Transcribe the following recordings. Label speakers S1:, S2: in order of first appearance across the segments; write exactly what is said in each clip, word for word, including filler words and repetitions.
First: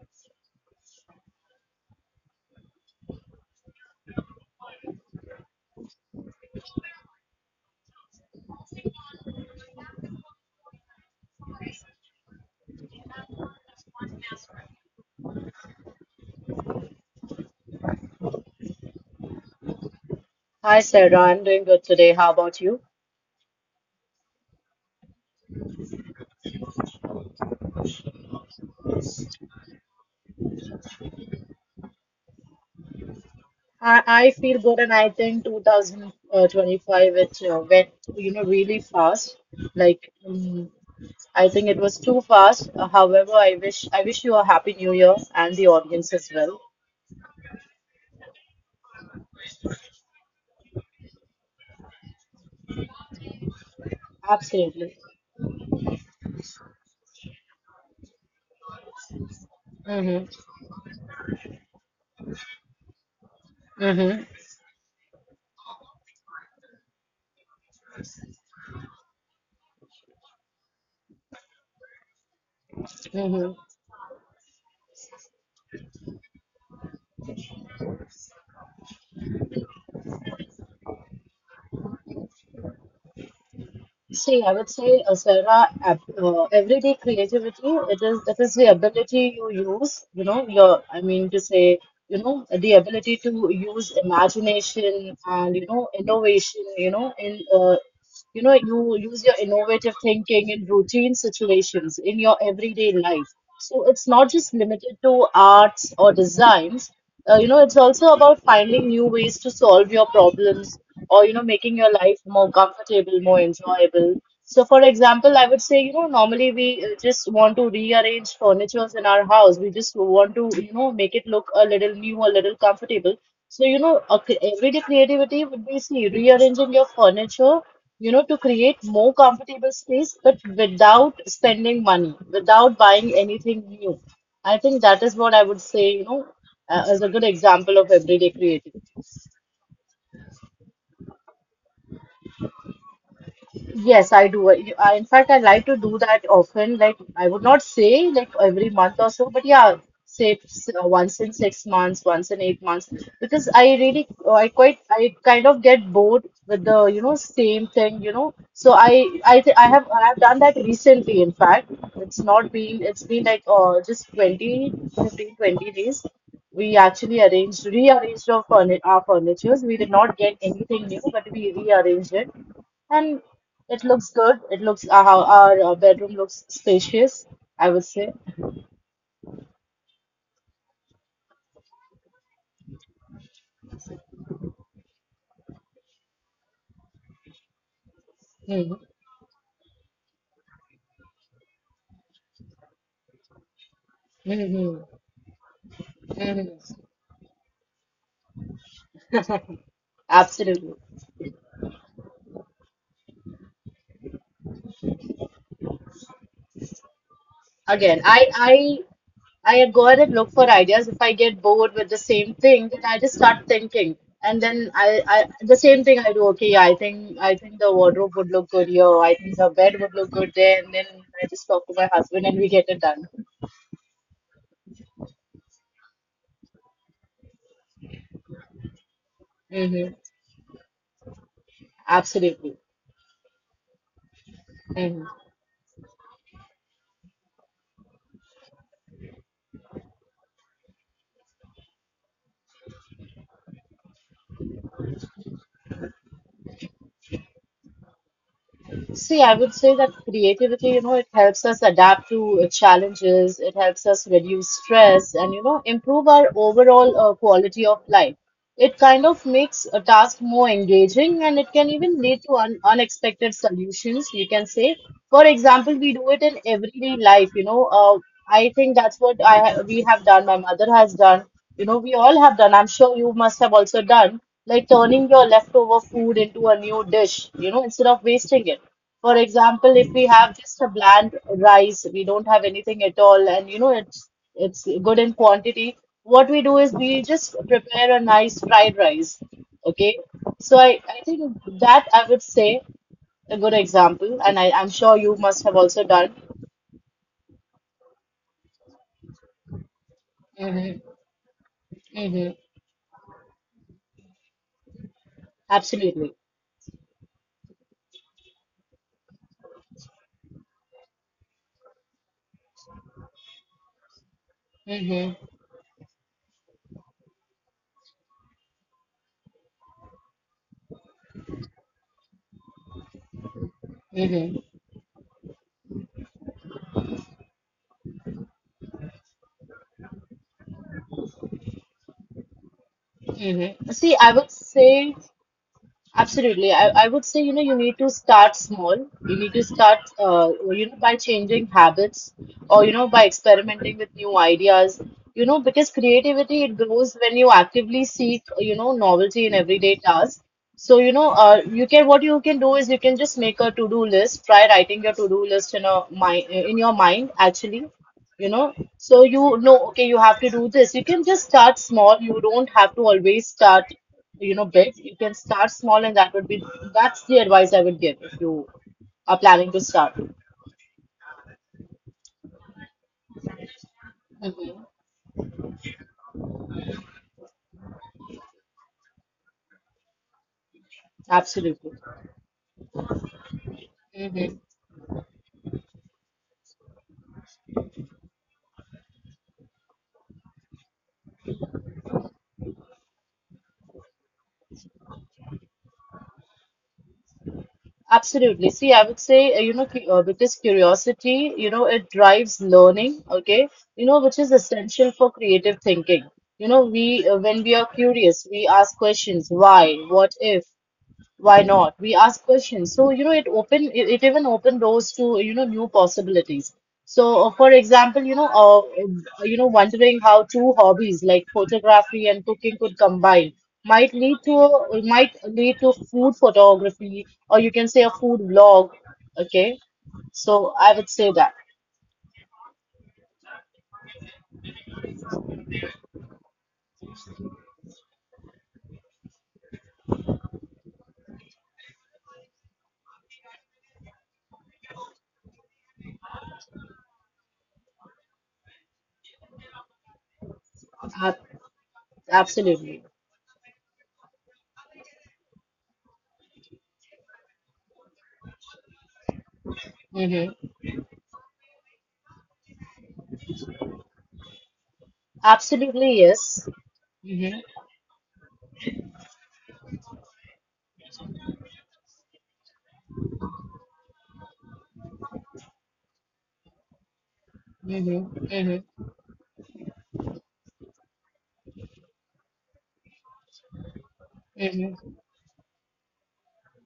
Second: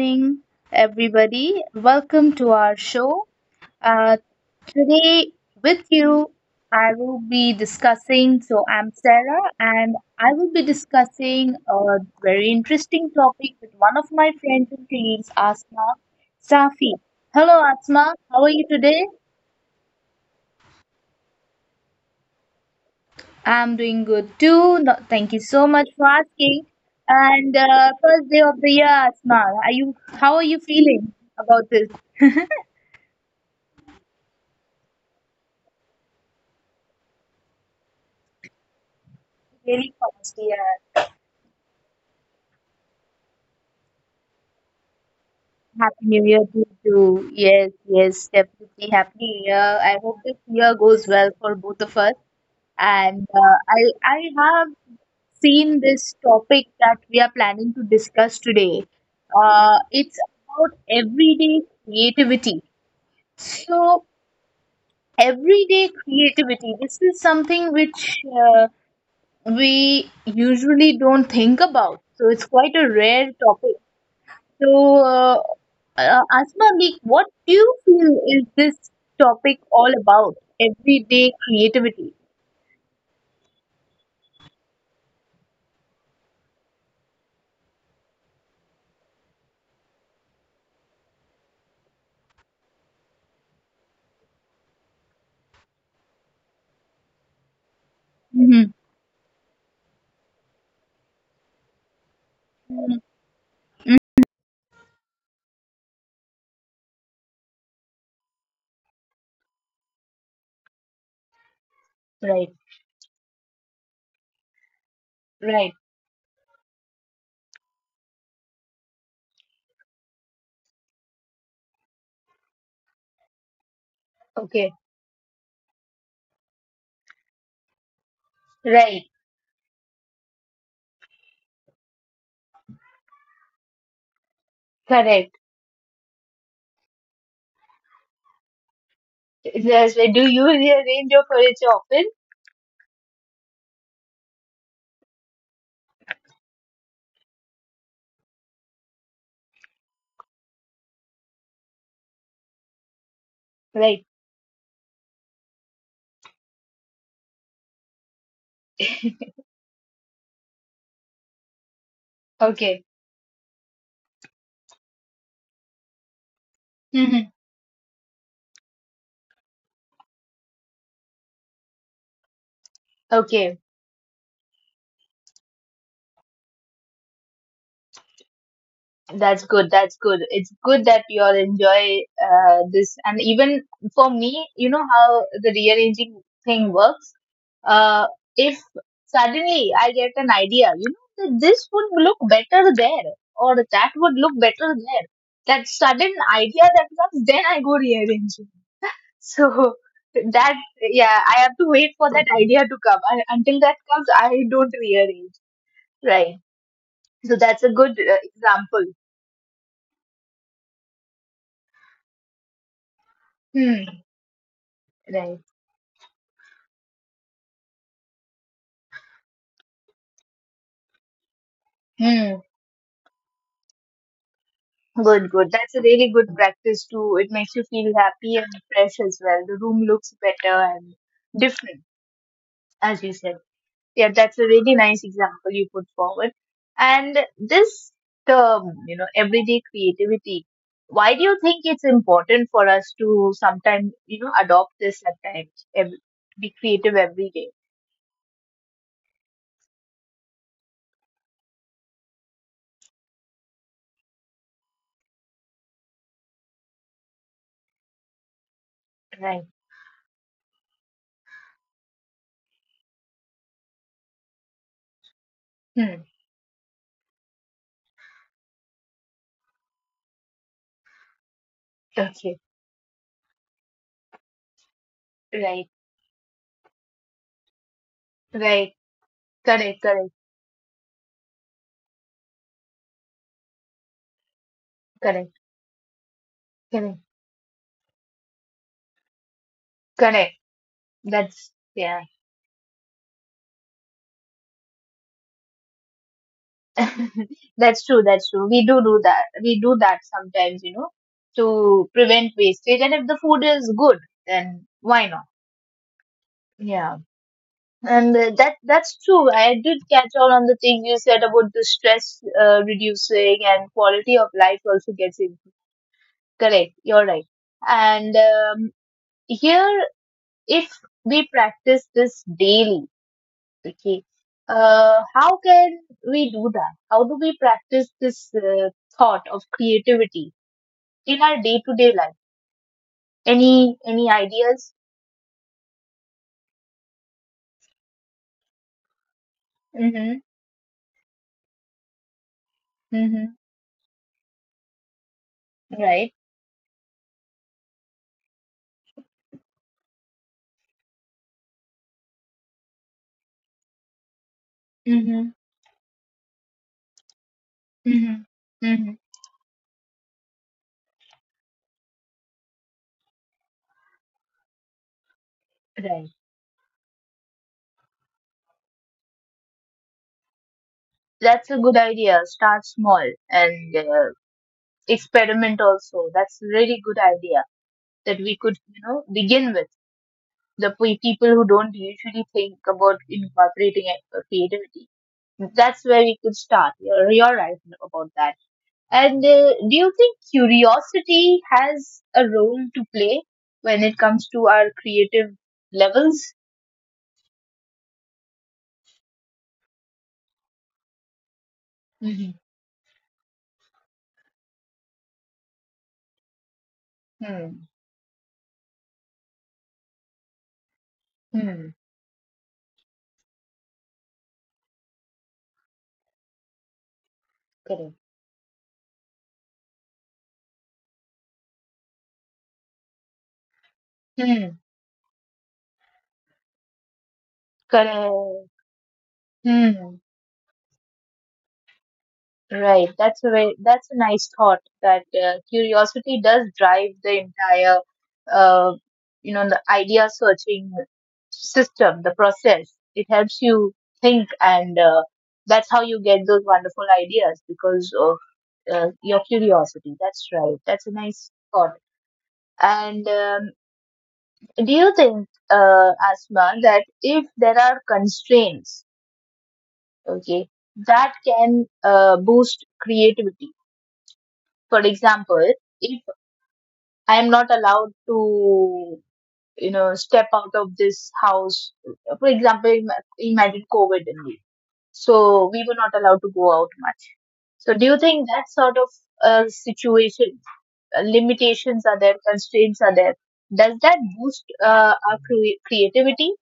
S1: morning, everybody. Welcome to our show. Uh, Today, with you, I will be discussing. So, I'm Sarah, and I will be discussing a very interesting topic with one of my friends and colleagues, Asma Safi. Hello, Asma. How are you today?
S2: Hi Sarah, I'm doing good today. How about you?
S1: I'm doing good too. No, thank you so much for asking. And uh, First day of the year, Asma. Are you? How are you feeling about this?
S2: I, I feel good, and I think twenty twenty-five it uh, went you know really fast.
S1: Really
S2: Like
S1: fast, yeah.
S2: um, I think it was too fast. Uh, however, I wish I wish you a happy new year and the audience
S1: Happy
S2: as
S1: New Year
S2: well.
S1: to you too. Yes, yes, definitely. Happy New Year. I hope this year goes well for both of us. And uh, I, I have
S2: Absolutely.
S1: seen this topic that we are planning to discuss today. Uh, it's
S2: Mm-hmm.
S1: about everyday creativity. So,
S2: Mm-hmm.
S1: everyday creativity, this is something which uh, we usually don't think about. So, it's quite a rare
S2: Mm-hmm.
S1: topic. So, uh, uh, Asma Meek, what do you feel is this topic all about? Everyday creativity.
S2: See, I would say, uh, Sarah, ab- uh, everyday creativity, it is it is the ability you use, you know, your, I mean to say, you know, the ability to use imagination and, you know, innovation, you know, in uh, you know,
S1: Mhm.
S2: you use your innovative thinking in routine situations in your everyday
S1: Mhm.
S2: life. So it's not just limited to arts or designs. Uh, you know, it's also about finding new ways to solve your problems or you know making your life more
S1: Right,
S2: comfortable, more enjoyable. So for example, I would say,
S1: right,
S2: you know normally we uh, just want to rearrange furnitures in our house. We just want to you know make it look a little new, a little comfortable. So you know a cre-
S1: okay,
S2: everyday creativity would be, see, rearranging your furniture you know to create
S1: right,
S2: more comfortable space, but without spending money, without buying anything new. I think that is what I
S1: correct.
S2: would say, you know uh, as a good example of everyday creativity.
S1: Yes, do you use your range of words often?
S2: Yes, I do. I, I- in fact, I like to do that often. Like, I would not say like every month or so, but yeah, say s- uh, once in six months, once in eight months, because I really,
S1: Right,
S2: I quite, I kind of get bored with the, you know, same thing, you know. So I, I, th I have, I have done that recently. In fact, it's not been, it's
S1: okay,
S2: been like uh, just twenty, fifteen, twenty days. We actually
S1: mhm,
S2: arranged, rearranged our furni our furnitures. We did not get anything new, but we rearranged it. And it
S1: okay.
S2: looks good. It looks, our hou- our uh, bedroom looks spacious, I would say.
S1: That's good. That's good. It's good that you all enjoy uh, this. And even for me, you know how the rearranging thing works. Uh,
S2: Hmm.
S1: if suddenly I get an idea, you know, that this would look better there or that would look
S2: Hmm.
S1: better there. That sudden idea
S2: Hmm.
S1: that comes, then I go rearranging. So that,
S2: Absolutely.
S1: yeah, I have to wait for that idea to come. I, until that comes, I don't rearrange. Right. So that's a
S2: Again,
S1: good
S2: I
S1: uh,
S2: I
S1: example.
S2: I go ahead and look for ideas. If I get bored with the same thing, then I just start thinking.
S1: Hmm.
S2: And then I, I
S1: Right.
S2: the same thing I do. Okay, I think I think the wardrobe would look good here. I think the bed would look good there. And then I just talk to my husband and we
S1: Hmm.
S2: get it done.
S1: Good, good. That's a really good practice too. It makes you feel happy and fresh as well. The
S2: Hmm.
S1: room looks better and different,
S2: Absolutely.
S1: as you said. Yeah, that's a really nice example you put forward. And this term, you know, everyday creativity, why do you think it's important for us to sometimes, you know, adopt this at times, ev- be creative every day?
S2: See, I would say that creativity, you know, it helps us adapt to uh, challenges, it helps us reduce stress and, you know, improve our overall uh, quality of life. It kind of
S1: Right.
S2: makes a task more engaging, and it can even lead to un unexpected solutions, you can say. For example, we do
S1: Hmm.
S2: it in everyday life, you know. Uh, I think that's what I ha we have done, my mother has done, you know, we all have done.
S1: Okay.
S2: I'm sure you must have also done, like turning your leftover
S1: Right.
S2: food into a new dish, you know, instead of wasting it.
S1: Right.
S2: For example, if
S1: Correct.
S2: we have just a bland rice, we don't have anything at all, and you know, it's it's good in
S1: Correct. Correct.
S2: quantity. What we do is we
S1: Correct.
S2: just prepare a nice fried rice. Okay,
S1: Correct.
S2: so I, I think
S1: That's,
S2: that, I would
S1: yeah.
S2: say, a good example, and I, I'm sure you must have also done.
S1: That's true. That's true. We do do that. We do that
S2: Mm-hmm.
S1: sometimes, you know, to
S2: Mm-hmm.
S1: prevent wastage. And if the food is good, then why not?
S2: Absolutely.
S1: Yeah, and uh, that that's true. I did catch on on the thing you said about the stress uh, reducing and quality of life also
S2: Mm-hmm.
S1: gets improved. Correct. You're right. And um, Here, if we practice this daily, okay,
S2: Mm-hmm.
S1: uh, how can we do that? How do we practice this uh, thought of creativity in our day to day life?
S2: Mm-hmm. See,
S1: Any
S2: I would
S1: any
S2: say,
S1: ideas?
S2: absolutely. I, I would say, you know, you need to start small. You need to start, uh,
S1: Mm-hmm.
S2: you know, by changing habits, or, you know, by
S1: Mm-hmm.
S2: experimenting with new ideas. You know, because
S1: Right.
S2: creativity, it grows when you actively seek, you know, novelty in everyday tasks. So, you know, uh, you can, what you can do is you can just make a to-do list. Try writing your to-do
S1: Mm-hmm.
S2: list in a mind in your mind, actually. You
S1: Mm-hmm.
S2: know, so
S1: Mm-hmm.
S2: you know, okay, you have to do this. You can just start small. You don't have to always start, you know, big. You can start small, and that would
S1: Right.
S2: be that's the advice I would give if you are planning to start.
S1: That's a good idea. Start small and uh,
S2: Mhm.
S1: experiment also. That's a really good idea that we could you know begin with the pe- people who
S2: Absolutely.
S1: don't usually think about incorporating uh, creativity. That's where we could start. You're, you're right about that. And uh, Do you think curiosity has a role to play when it comes to our creative levels?
S2: Absolutely. See, I would say, uh, you know, cu- uh, because curiosity, you know, it drives
S1: Mm-hmm.
S2: learning, okay, you know, which is essential for creative thinking. You know, we, uh, when we are
S1: Hmm.
S2: curious, we ask questions, why, what if, why not?
S1: Hmm.
S2: We ask questions. So, you know, it open it, it even open doors to, you know, new possibilities. So, uh, for example,
S1: Correct.
S2: you know, uh, you know, wondering how two hobbies like photography and cooking could combine might lead to
S1: Hmm.
S2: might lead to food photography, or you can say, a food vlog.
S1: Correct.
S2: Okay.
S1: Hmm.
S2: So I would say that.
S1: Right. That's a very, that's a nice thought that uh, curiosity does drive the entire, uh, you know, the idea searching system, the process. It helps you think, and uh, that's how you get those wonderful ideas because of uh, your curiosity. That's right. That's a
S2: Ab-
S1: nice thought.
S2: Absolutely.
S1: And um, Do you think, uh, Asma, that if there are constraints,
S2: Hmm.
S1: okay, that can uh, boost creativity? For example,
S2: Absolutely,
S1: if
S2: yes. Hmm.
S1: I am not allowed to, you know, step out of this house, for example, ima- imagine COVID only. So we were not allowed to go out much. So
S2: Hmm.
S1: do you think
S2: Hmm.
S1: that sort of uh, situation, uh, limitations are there, constraints are there? Does that boost
S2: Hmm.
S1: uh, our cre- creativity?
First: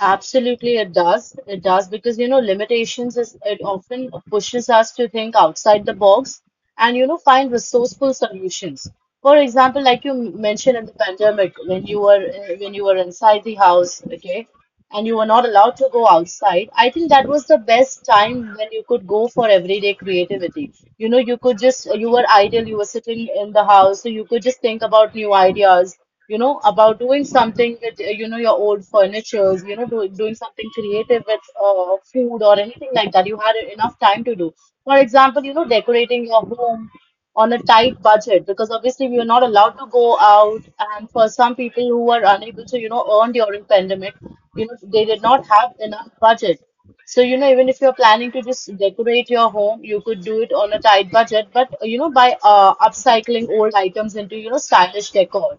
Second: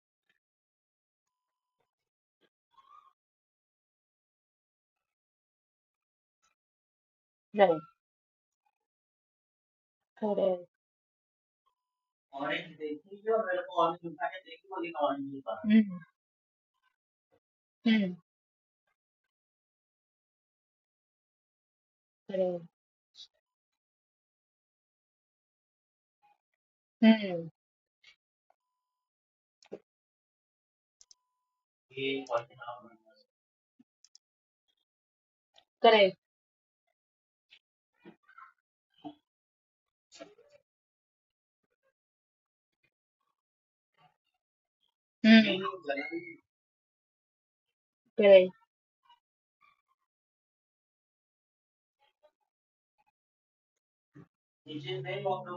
S2: Absolutely, it does. It does, because you know limitations is it often pushes us to think outside the box and you know find
S1: Right.
S2: resourceful solutions. For example, like you m-
S1: Correct.
S2: mentioned in the pandemic, when you were uh, when you were inside the house, okay, and you were not allowed to
S1: Mm,
S2: go outside. I think that was the best
S1: mm,
S2: time when you could go for everyday creativity. You know, you could just, you were
S1: correct.
S2: idle, you were sitting in the house, so you could just think about new ideas, you know, about doing
S1: Mm,
S2: something with, uh, you know, your old furnitures, you know, do, doing something creative with uh, food or anything like that. You had enough time to do. For example, you know,
S1: correct.
S2: decorating your home on a tight budget, because obviously we were not allowed to go out. And for some people who were unable to, you know, earn during pandemic, you know, they did not
S1: Mm.
S2: have enough budget. So, you know, even if you're planning to
S1: Correct.
S2: just decorate your home, you could do it on a tight budget, but uh, you know, by uh, upcycling old items into, you know, stylish decor.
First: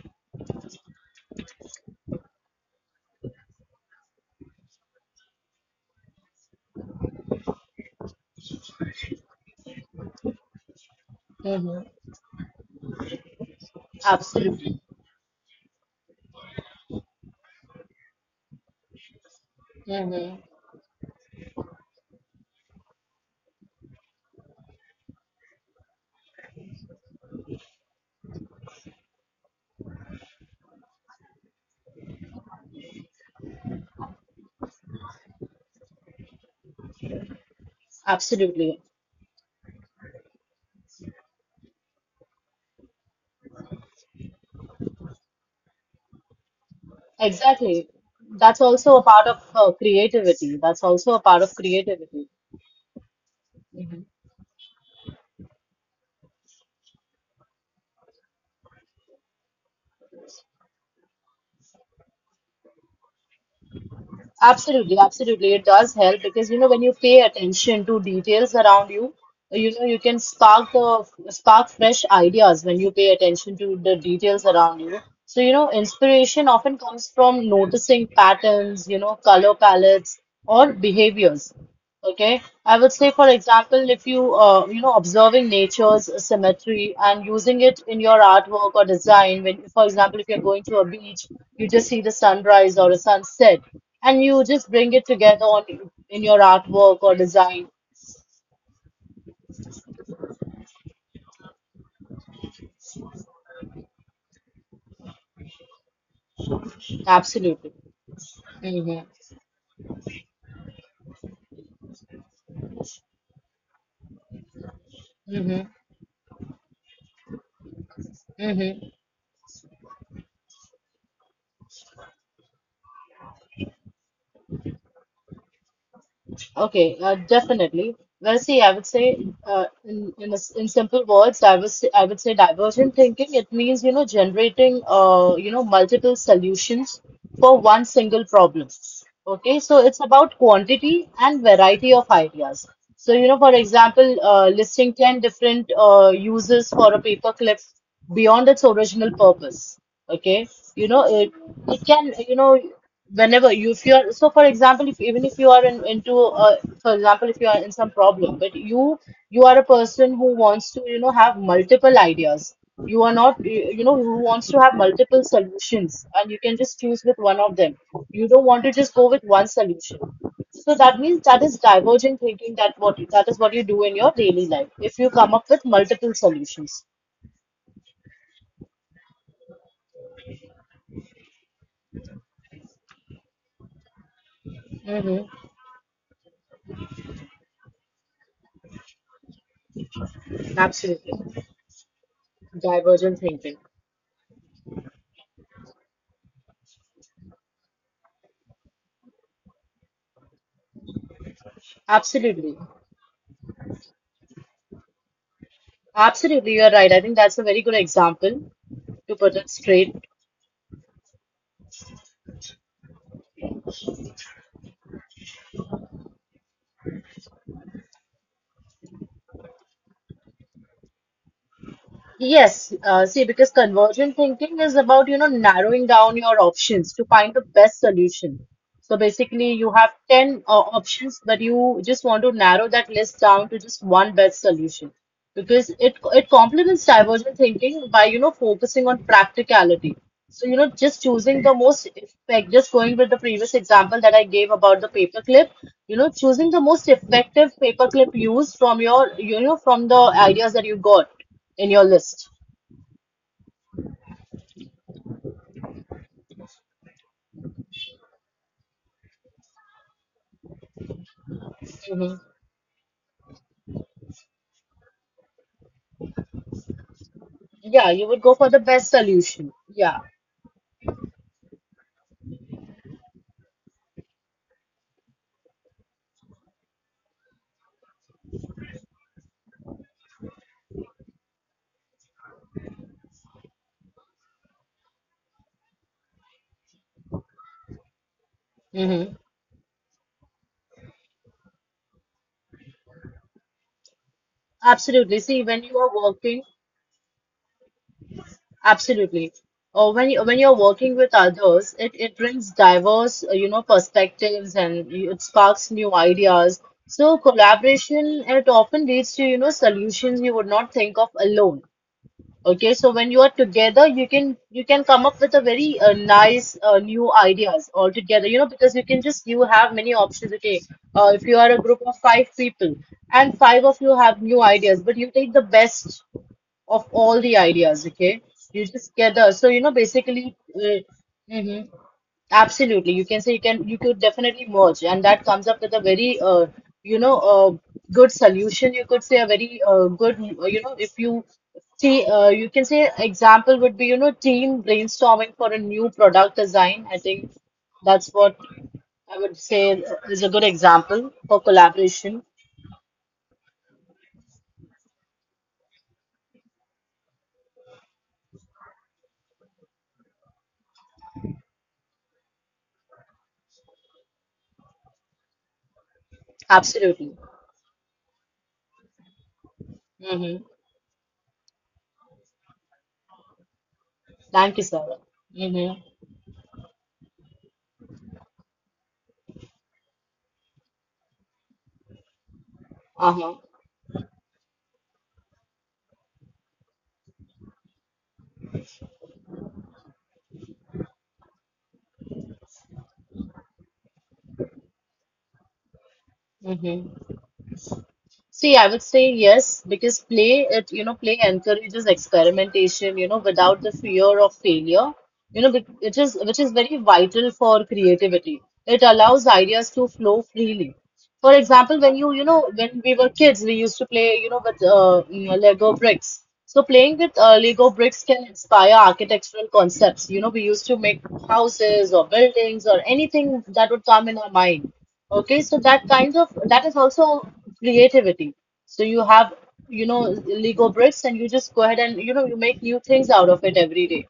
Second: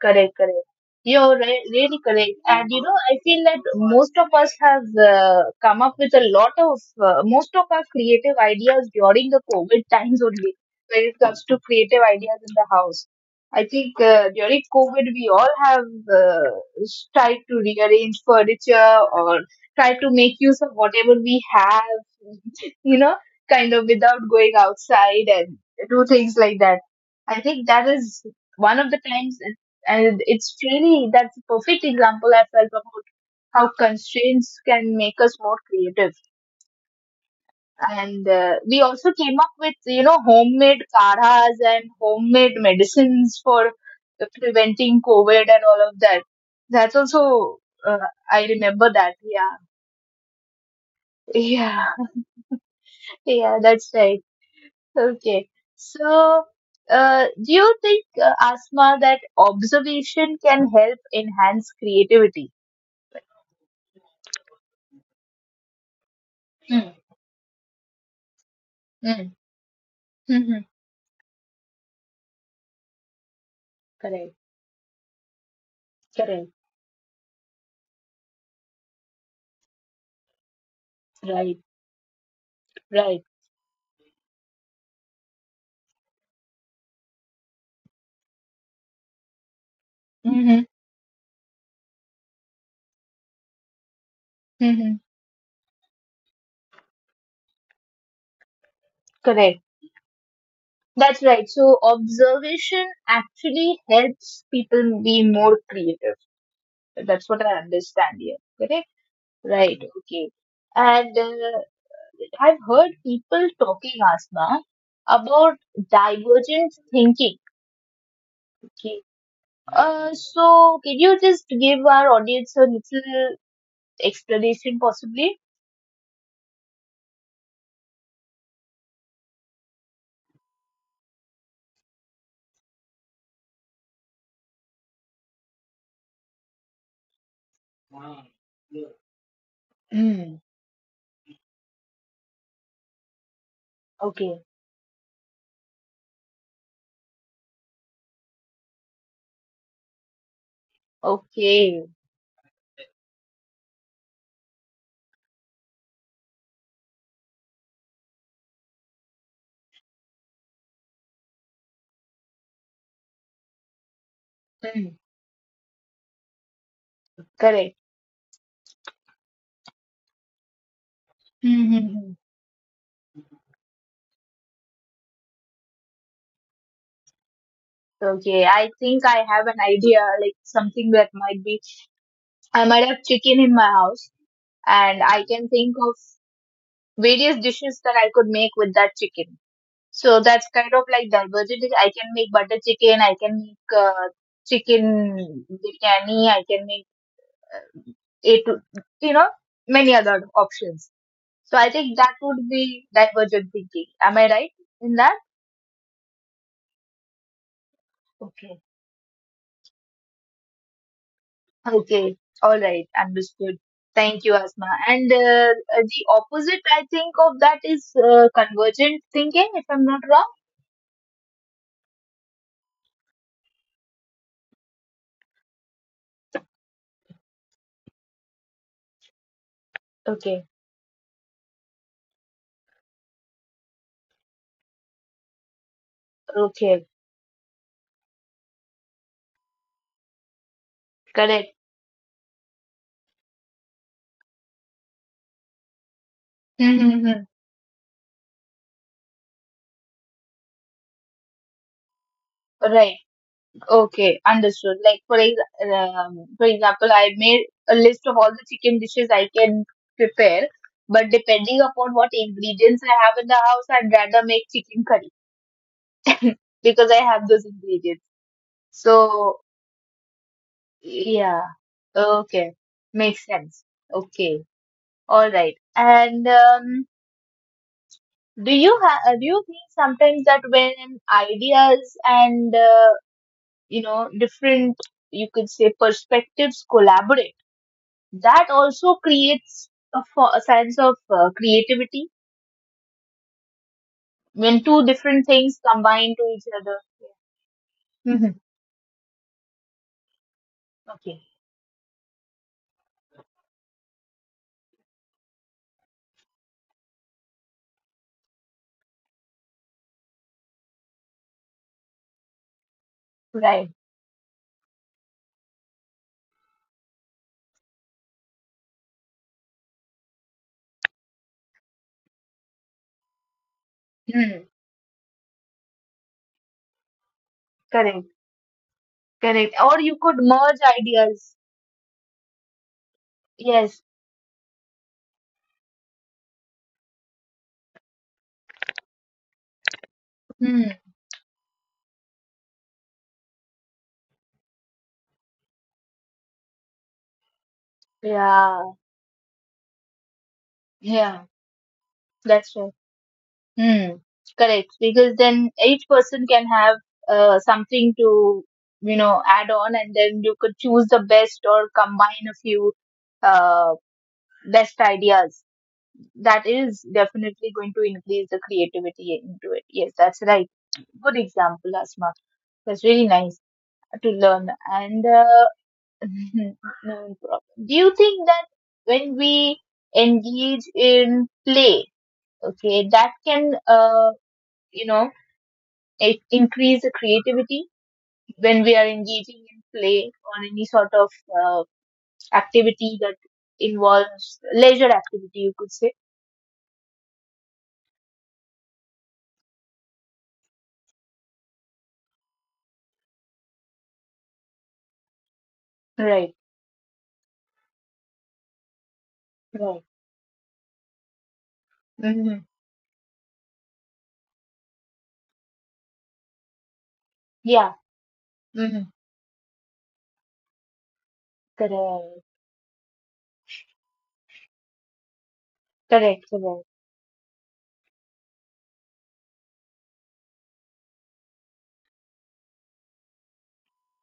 S1: Correct, correct. You're re- really correct. And you know, I feel that most of us have uh, come up with a lot of, uh, most of our creative ideas during the COVID times only, when it comes to
S2: Mm-hmm.
S1: creative ideas in the house. I think uh, during
S2: Absolutely.
S1: COVID, we all have uh, tried to rearrange furniture or try to make
S2: Mm-hmm.
S1: use of whatever we have, you know, kind of without going outside and do things like that. I think that is one of the times and it's really that's a perfect example I felt about how constraints can make us more creative. And uh,
S2: Absolutely.
S1: We also came up with you know homemade kadhas and homemade medicines for preventing COVID and all of that. That's also
S2: Exactly.
S1: uh, I
S2: That's
S1: remember
S2: also a
S1: that.
S2: part of
S1: Yeah,
S2: uh, creativity. That's also a part of
S1: yeah,
S2: creativity.
S1: yeah. That's right. Okay, so. Uh, do you think, uh, Asma, that observation can help enhance creativity?
S2: Absolutely, absolutely. It does help, because you know when you pay attention to details around you,
S1: Mm,
S2: you know you can
S1: mm,
S2: spark the spark fresh ideas when you pay attention to the
S1: correct.
S2: details around you. So you know inspiration
S1: Correct.
S2: often comes from noticing patterns, you know, color palettes or behaviors.
S1: Right.
S2: Okay, I would say,
S1: Right.
S2: for example, if you, uh, you know observing nature's symmetry and using it in your artwork or design, when for example if you're going
S1: Mm-hmm.
S2: to a beach, you just see the sunrise or a sunset, and you just bring
S1: Mm-hmm.
S2: it together on in your artwork or design.
S1: Correct. That's right. So observation actually helps people be more creative. That's what I
S2: Absolutely.
S1: understand here. Correct?
S2: Mm-hmm.
S1: Right. Okay. And uh, I've heard people talking, Asma,
S2: Mm-hmm.
S1: about divergent thinking.
S2: Mm-hmm.
S1: Okay. Uh, so can you just give our audience a little explanation possibly?
S2: Okay, uh, definitely. Well, see, I would say, uh, in in, a s in simple words, I was I would say divergent thinking. It means, you know, generating, uh, you know, multiple solutions for one single problem. Okay, so it's about
S1: Mm.
S2: quantity and variety of ideas. So, you know, for example, uh,
S1: Okay.
S2: listing ten different uh, uses for a paperclip beyond its original purpose. Okay, you know, it it
S1: Okay.
S2: can, you know whenever you, if you're, so for example, if even if you are in, into, uh, for example, if you are in some problem, but you you are a person who wants to you know have multiple ideas, you are not, you you know who wants to have
S1: Mm.
S2: multiple solutions, and you can just choose with one of them.
S1: Correct.
S2: You don't want to just go with one solution. So that means that is divergent
S1: Mm-hmm.
S2: thinking. That what that is what you do in your daily life, if you come up with multiple solutions.
S1: Okay, I think I have an idea, like something that might be. I might have chicken in my house, and
S2: Hmm.
S1: I can think of various dishes that I could make with that chicken. So that's kind of
S2: Absolutely.
S1: like divergent. I can make butter
S2: Divergent
S1: chicken, I
S2: thinking.
S1: can make uh, chicken biryani, I can make it, you know, many other options. So I think that
S2: Absolutely.
S1: would be divergent thinking. Am I right in that?
S2: Absolutely, you're right. I think that's a very good example
S1: Okay.
S2: to put it straight.
S1: Okay, all right, understood. Thank you, Asma. And uh, uh, the opposite, I think, of that is uh, convergent thinking, if I'm not wrong.
S2: Yes, uh, see, because convergent thinking is about, you know, narrowing down your options to find the best solution. So basically, you have ten uh,
S1: Okay,
S2: options, but you just want to narrow that list down to just one best solution, because it it complements
S1: okay,
S2: divergent thinking by, you know, focusing on practicality. So, you know, just choosing the
S1: correct.
S2: most effect, just going with the previous example that I gave about the paperclip, you know, choosing the most
S1: Mm-hmm.
S2: effective paperclip use from your, you know, from the ideas that you got in your list.
S1: Right. Okay, understood. Like for ex- um, for example, I made a list of all the chicken dishes I can prepare, but depending
S2: Hmm.
S1: upon what ingredients I have in the house, I'd rather make chicken curry because I have those
S2: Yeah, you would
S1: ingredients.
S2: go for the best solution.
S1: So
S2: Yeah.
S1: yeah. Okay, makes sense. Okay, all right. And um, do you ha- uh, do you think sometimes that when ideas and uh, you know different you could say perspectives collaborate, that
S2: Hmm.
S1: also creates a, fo- a sense of uh, creativity when two
S2: Absolutely. See,
S1: different
S2: when you
S1: things
S2: are
S1: combine
S2: working,
S1: to each other. Mhm.
S2: absolutely. Or when you, when you're working with
S1: Okay,
S2: others, it, it brings diverse, uh, you know, perspectives, and you- it sparks new ideas. So collaboration, it often leads to, you know, solutions you would not think of alone. Okay, so when you are together,
S1: right.
S2: you can you can come up with a very uh, nice uh, new ideas all together, you know, because you can just, you have many options. Okay, uh, if you are a group of five people and five of you have new
S1: Hmm.
S2: ideas, but you take the best of all the ideas. Okay,
S1: Correct,
S2: you just gather. So you know,
S1: correct. Or you
S2: basically,
S1: could
S2: uh,
S1: merge ideas.
S2: mhm. Absolutely. You can say you can you could
S1: Yes.
S2: definitely merge, and that comes up with a very uh, you know uh, good solution. You could say a very uh, good uh, you know if
S1: Hmm.
S2: you see uh, you can say example would be you know team brainstorming for a new product design. I think that's what
S1: Yeah,
S2: I would say is a good example for
S1: yeah.
S2: collaboration.
S1: That's right. Hmm, correct. Because then each person can have uh, something to, you know, add on, and then you could choose the best or combine a few uh, best ideas. That is
S2: Absolutely.
S1: definitely going to increase the creativity into it. Yes, that's
S2: Mm-hmm.
S1: right. Good example, Asma. That's really nice to learn.
S2: Thank you, Sarah.
S1: And uh,
S2: Mm-hmm.
S1: no problem. Do you think that when we engage in play, okay, that
S2: Uh-huh.
S1: can, uh, you know, it increase the creativity when we are engaging in play or any sort of uh, activity that involves leisure activity you could say
S2: Mm-hmm. See, I would say yes, because play it, you know, play encourages experimentation, you know, without the fear of failure, you know, which which is which
S1: right
S2: is very vital for creativity. It allows ideas to
S1: right
S2: flow freely. For example, when you, you know,
S1: hmm
S2: when we were kids, we used to play, you know, with uh, mm, Lego bricks. So playing with uh, Lego
S1: yeah
S2: bricks can inspire
S1: hmm
S2: architectural concepts. You know, we used to make houses or
S1: correct
S2: buildings or anything that would come in our mind. Okay, so that kind of
S1: correct
S2: that
S1: correct
S2: is also creativity. So you have, you know, Lego bricks and you just go ahead and, you know, you make new things out of it every day.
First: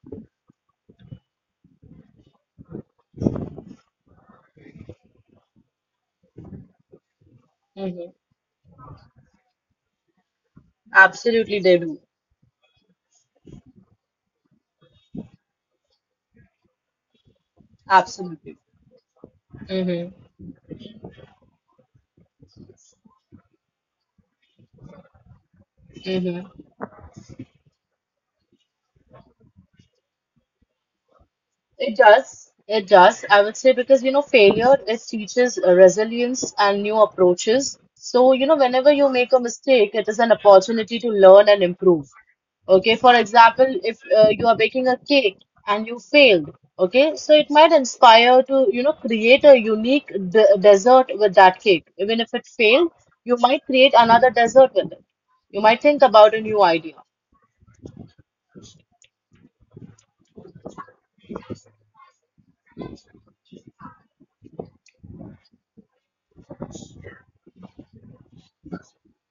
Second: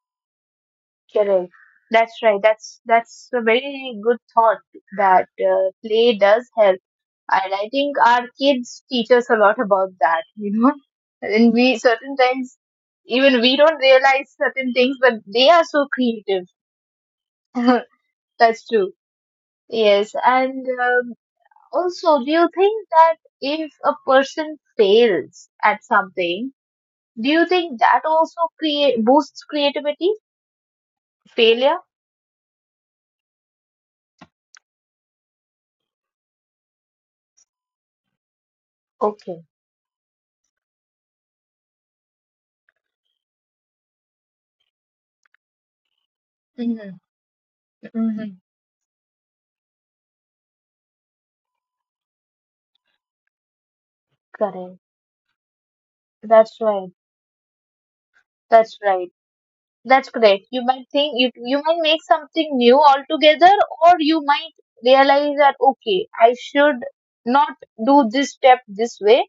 S1: correct that's right that's that's a very good thought that uh, play does help and I think
S2: Mm-hmm.
S1: our kids teach us a lot about that you know and
S2: Absolutely, they
S1: we
S2: do.
S1: certain times even we don't realize certain things but they are so creative
S2: Absolutely.
S1: That's true.
S2: Mm-hmm.
S1: Yes. And um, Also, do you think that if a person fails at something, do you think that also create boosts creativity? Failure?
S2: It does. It does. I would say because, you know, failure, it teaches uh, resilience and new approaches. So, you know, whenever you make a
S1: Okay.
S2: mistake, it is an opportunity to learn and improve. Okay, for example, if uh, you are baking a cake and you failed,
S1: Mm-hmm.
S2: okay, so it might
S1: Mm-hmm.
S2: inspire to, you know, create a unique de dessert with that cake. Even if it failed, you might create another dessert
S1: Correct.
S2: with it. You might think about a
S1: That's
S2: new
S1: right.
S2: idea.
S1: That's right. That's correct. You might think you you might make something new altogether, or you might realize that okay, I should not do this step this way,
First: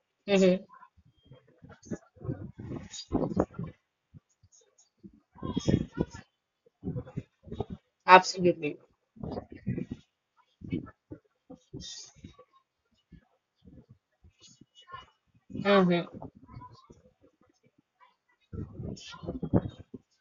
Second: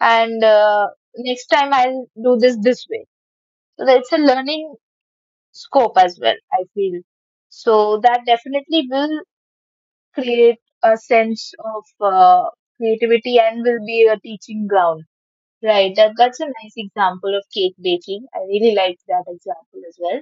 S1: and
S2: Mm-hmm.
S1: uh, next time I'll do this this way. So that's a learning scope as well, I feel. So that
S2: Absolutely.
S1: definitely will create a sense of uh, creativity and will be a teaching ground. Right, that,
S2: Mm-hmm.
S1: that's a nice example of cake baking. I really liked that example as well.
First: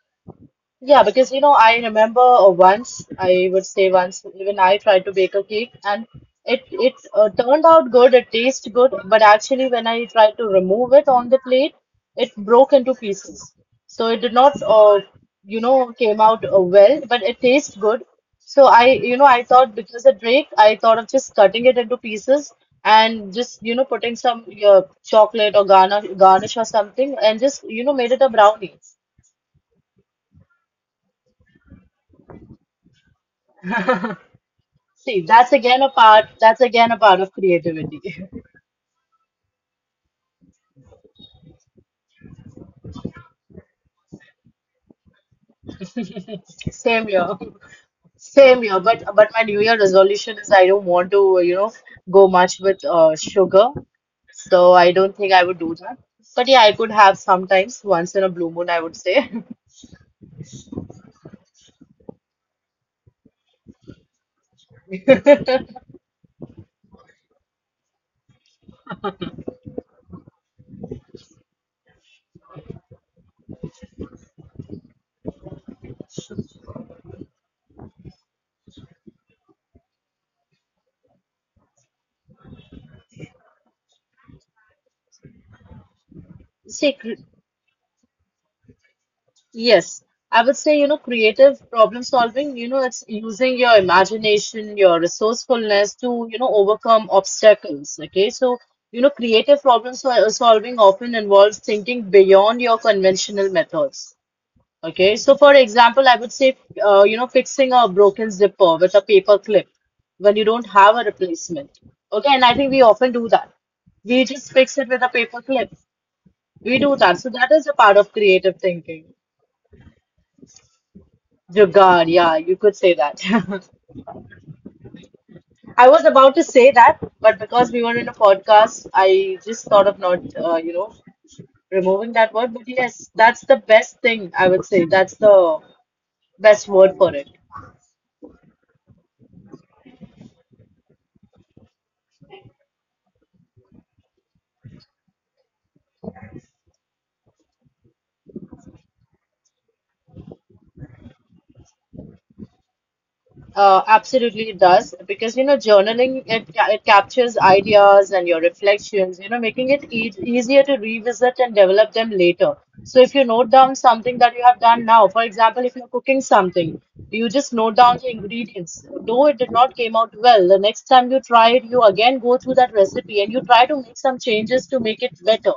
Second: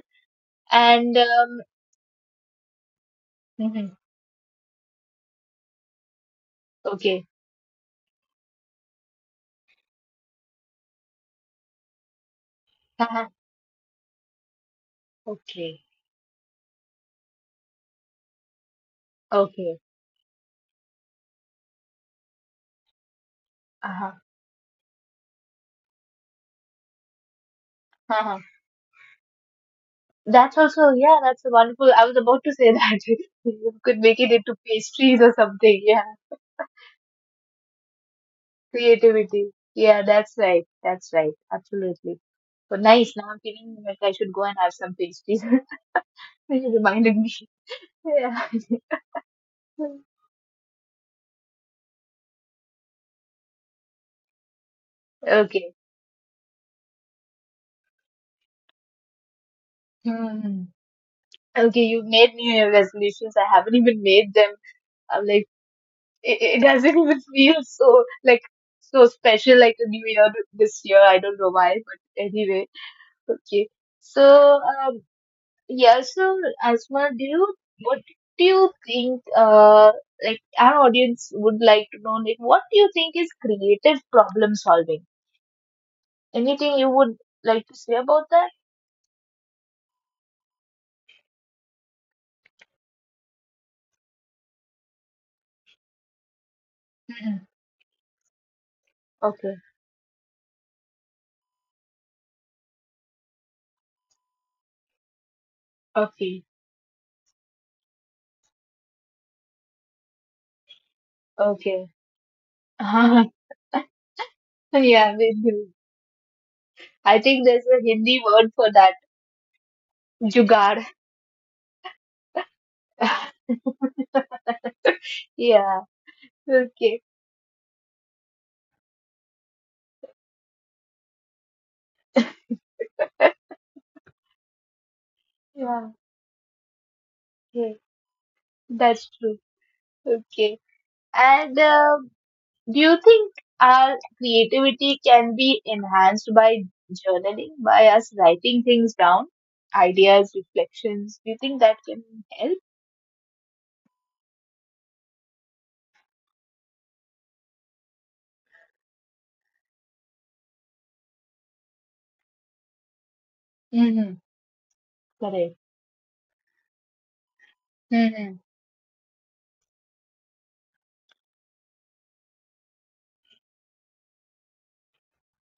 S2: Yeah,
S1: And
S2: because you know,
S1: um,
S2: I remember uh, once, I would say
S1: Mhm,
S2: once, even I tried to bake a cake and it it
S1: okay,
S2: uh, turned out good, it tasted good, but actually when I tried to remove it on the plate, it broke into
S1: uh-huh,
S2: pieces. So it did not uh, you
S1: okay,
S2: know, came out uh, well, but it tastes good. So I, you know, I thought
S1: okay,
S2: because it break, I thought of just cutting it into pieces and just, you know,
S1: uh-huh.
S2: putting some uh, chocolate or garnish, garnish or something and just, you know, made it a
S1: Uh-huh.
S2: brownie.
S1: That's also, yeah, that's a wonderful. I was about to say that you could make it into
S2: See,
S1: pastries or
S2: that's
S1: something.
S2: again a
S1: Yeah,
S2: part. That's again a part of creativity.
S1: creativity. Yeah, that's right. That's right. Absolutely. So nice. Now I'm feeling like I should go and have some pastries. you
S2: Same
S1: reminded
S2: here.
S1: me. Yeah.
S2: Same here. But but my New Year resolution is I don't want to you know go much with uh, sugar, so I don't think I would
S1: Okay.
S2: do that. But yeah, I could have sometimes once in a blue moon. I would say.
S1: Hmm. Okay, you made New Year resolutions. I haven't even made them. I'm like, it, it doesn't even feel so like so special like a New Year this year. I don't know why, but anyway. Okay. So um, yeah. So Asma, do you what do you think? Uh, like our audience would like to know, like what do you think is creative problem solving? Anything you
S2: See,
S1: would
S2: cr-
S1: like to say about that?
S2: Yes, I would say, you know, creative problem solving, you know, it's using your imagination, your resourcefulness to, you know, overcome obstacles. Okay, so, you know,
S1: Okay,
S2: creative problem sol solving often involves thinking beyond your conventional methods. Okay, so for example, I would
S1: okay,
S2: say, uh, you know, fixing a broken zipper with a paper clip when you don't have a replacement.
S1: okay.
S2: Okay, and I think we often do that. We just fix it with a
S1: yeah, we
S2: paper
S1: do.
S2: clip. We do
S1: I
S2: that. So
S1: think
S2: that
S1: there's
S2: is a
S1: a
S2: part of
S1: Hindi word
S2: creative
S1: for that.
S2: thinking.
S1: Jugaad.
S2: Your God, yeah, you could say that.
S1: Yeah,
S2: I was about to say that,
S1: okay.
S2: but because we were in a podcast, I just thought of not, uh, you know, removing that word. But yes, that's the best thing I would say. That's the
S1: Yeah,
S2: best word for it.
S1: okay. That's true. Okay. And um do you think our creativity can be enhanced by journaling, by us writing things down, ideas, reflections? Do you think that can help?
S2: Uh, absolutely, it does because you know journaling it it captures ideas and your reflections, you know, making it e easier to revisit and develop them later. So if you note down
S1: Mm-hmm.
S2: something that you have done now, for
S1: Correct.
S2: example, if you're cooking something, you just note down the
S1: Mm-hmm.
S2: ingredients. Though it did not came out well, the next time you try it, you again go through that recipe and you try to make some changes to make it better.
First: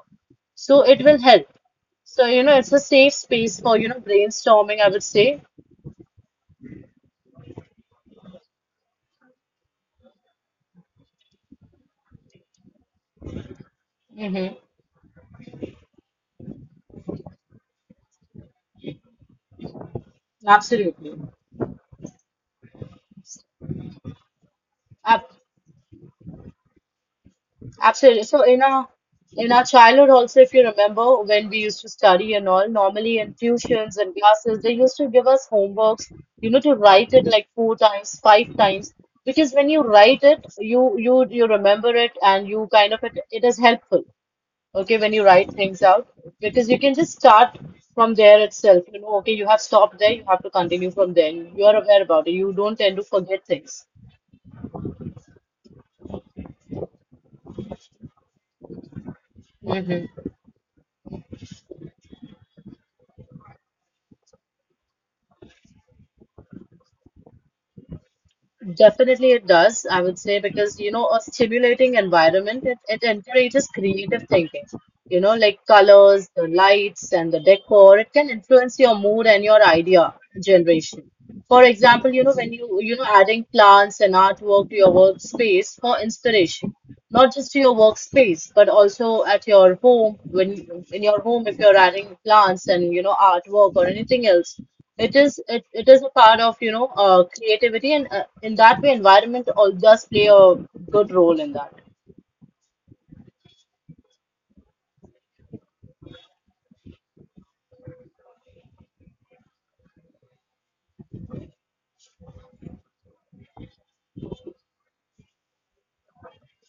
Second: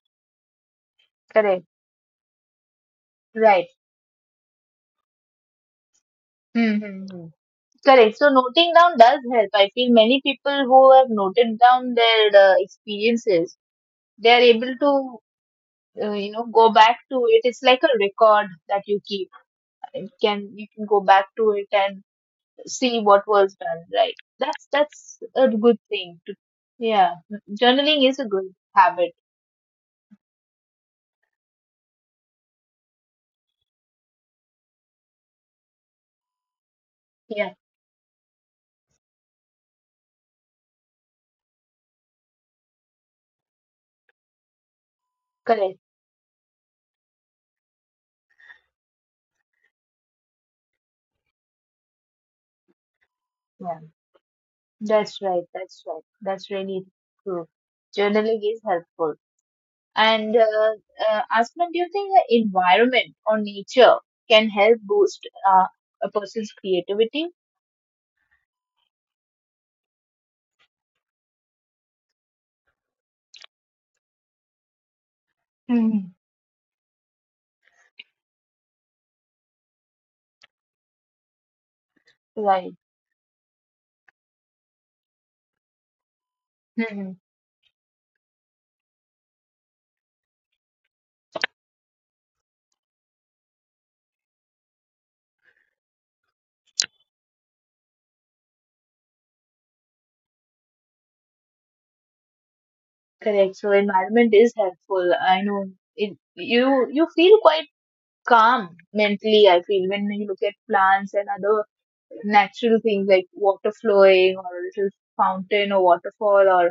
S2: So it will help.
S1: Correct.
S2: So you know, it's a safe space
S1: Right.
S2: for you know brainstorming, I would say.
S1: Mm-hmm. Correct. So noting down does help. I feel many people who have noted down their uh, experiences, they are
S2: Hmm.
S1: able to, uh, you know, go back to it. It's like a record that you keep. It can you can go
S2: Absolutely.
S1: back to it and see what was done. Right. That's that's a good thing. To, yeah, journaling is
S2: Absolutely.
S1: a
S2: So
S1: good
S2: in our
S1: habit.
S2: in our childhood also, if you remember when we used to study and all, normally in tuitions and classes, they used to give us homeworks, you know, to write it like
S1: Yeah,
S2: four times, five times, because when you write it, you you you remember it and you kind of it, it is helpful, okay, when you write
S1: correct.
S2: things out, because you can just start from there itself, you know, okay, you have stopped there, you have to continue from there. You are aware about it. You don't tend to forget things.
S1: Yeah, that's right. That's right. That's really true. Journaling is helpful. And uh, uh, Asman, do you think the environment or nature can help boost uh, a person's creativity?
S2: Definitely it does, I would say, because you know, a stimulating environment, it, it encourages creative thinking. You know, like
S1: Mm.
S2: colors, the lights, and the decor, it can influence your mood and your idea generation. For example, you know, when
S1: Right.
S2: you, you know, adding plants and artwork to your workspace for inspiration,
S1: Hmm.
S2: not just to your workspace but also at your home, when in your home if you're adding plants and you know artwork or anything else, it is it, it is a part of you know uh, creativity, and uh, in that way environment all does play a good role in that.
S1: Correct. So environment is helpful. I know it, you you feel quite calm mentally, I feel, when you look at plants and other natural things like water flowing or a little fountain or waterfall or,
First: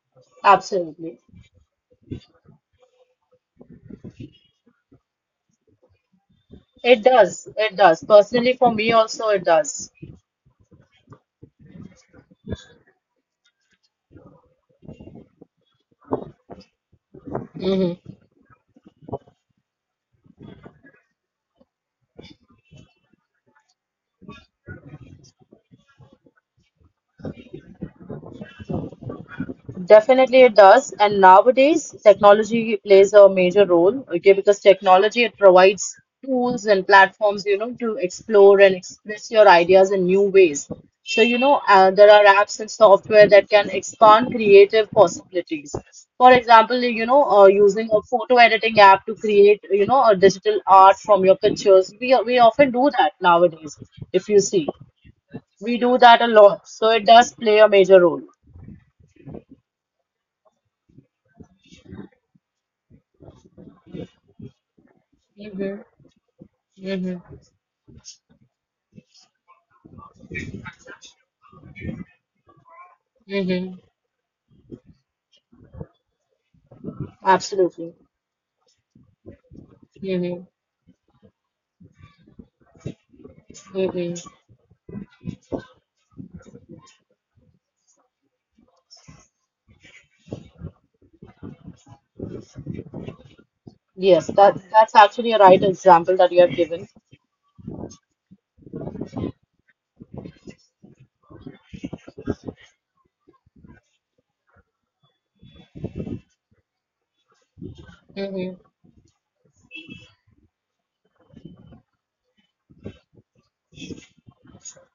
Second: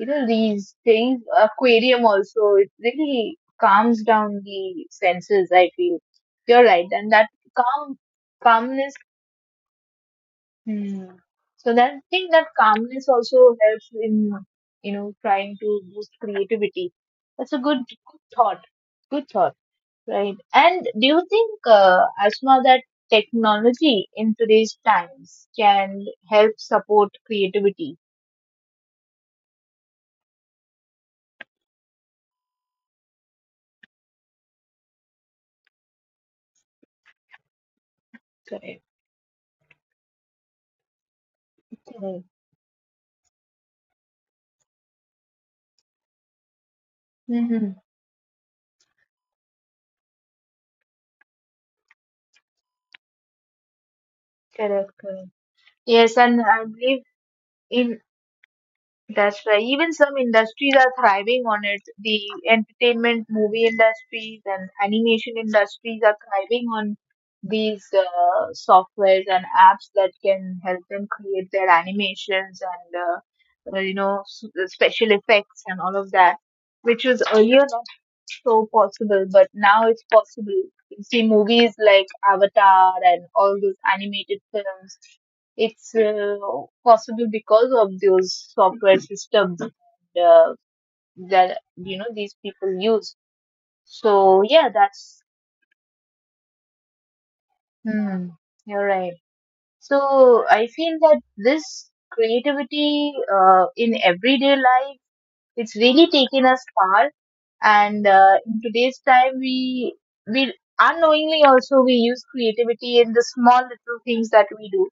S1: you know, these
S2: Absolutely
S1: things, aquarium also, it really calms down the senses I feel you're right
S2: it
S1: and that
S2: does, it
S1: calm
S2: does personally, for me
S1: calmness
S2: also it does.
S1: hmm. So that I think that calmness also helps in you know trying to boost creativity that's a good,
S2: Mhm.
S1: good thought good thought right and do you think uh, asma that technology in today's times can help support creativity
S2: Definitely it does. And nowadays, technology plays a major role, okay, because technology it provides tools and platforms, you know, to explore and express your ideas in new ways. So, you know, uh, there are
S1: Correct,
S2: apps and software that can expand creative possibilities. For example, you know, uh, using a photo editing app to create, you know, a digital art from your pictures. We we often do that nowadays, if you see.
S1: correct, correct.
S2: We do
S1: Yes
S2: that a
S1: and I
S2: lot. So
S1: believe
S2: it does play a
S1: in
S2: major role.
S1: That's right. Even some industries are thriving on it. The entertainment, movie industries, and animation
S2: Mm-hmm.
S1: industries are thriving on these uh, softwares and apps that can help them create their animations and
S2: Mm-hmm.
S1: uh, uh, you know s- special effects and all of that, which was earlier not
S2: Absolutely.
S1: so possible, but now it's
S2: Mm-hmm.
S1: possible. You see movies like Avatar and all those
S2: Mm-hmm.
S1: animated films it's uh, possible because of those software systems uh, that you know these people use.
S2: Yes,
S1: So
S2: that
S1: yeah,
S2: that's
S1: that's
S2: actually a right example that you have given.
S1: hmm, you're right. So I feel that this creativity uh, in everyday life it's really taken us far, and uh,
S2: Mm-hmm.
S1: in today's time we we unknowingly also we use creativity in the small little things that we do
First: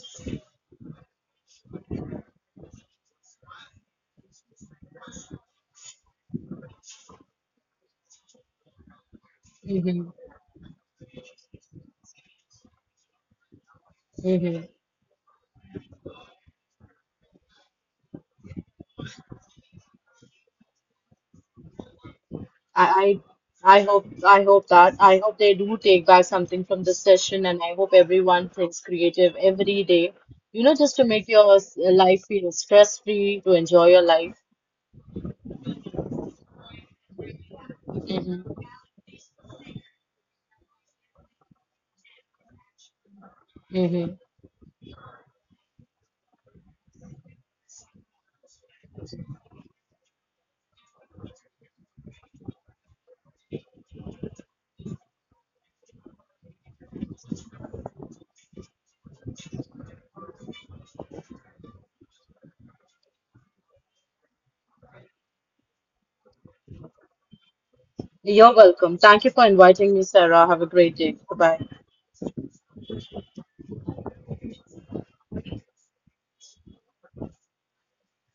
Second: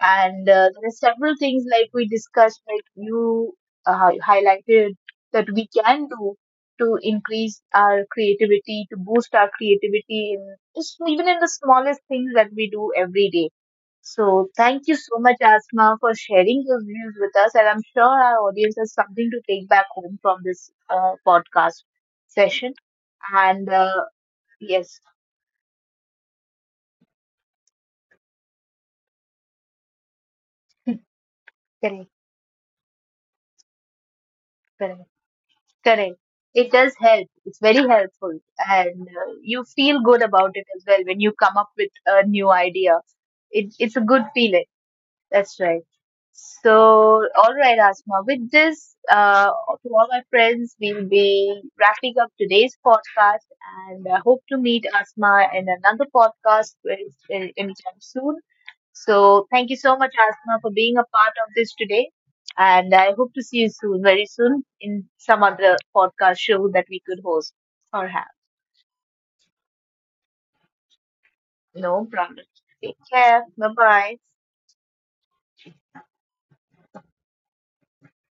S1: and uh, there are several things like we discussed like you uh, highlighted that we can do to increase our creativity to boost our
S2: Mm-hmm.
S1: creativity in just even in the smallest things that we do every day so
S2: Mm-hmm.
S1: thank you so much asma for sharing your views with us and I'm sure our audience has something to take back home from this uh, podcast session
S2: I,
S1: and
S2: I I
S1: uh,
S2: hope I hope that
S1: yes
S2: I hope they do take back something from this session, and I hope everyone thinks creative every day. You know, just to make your s-
S1: correct
S2: life feel stress-free, to enjoy your life.
S1: Correct. It does help. It's very helpful, and uh, you feel good about it as well when you come up with a new idea. It, it's a
S2: Mm-hmm.
S1: good feeling. That's right. So, all right, Asma. With this, uh, to all my friends, we'll be wrapping up today's podcast, and I hope to meet Asma in another podcast very- very- anytime soon. So thank you so much, Asma, for being a part of this today. And I hope to see you soon, very soon, in some other podcast show that we could host or have.
S2: You're welcome. Thank you for inviting me, Sarah. Have a great day. Goodbye.
S1: No problem. Take care. Bye bye.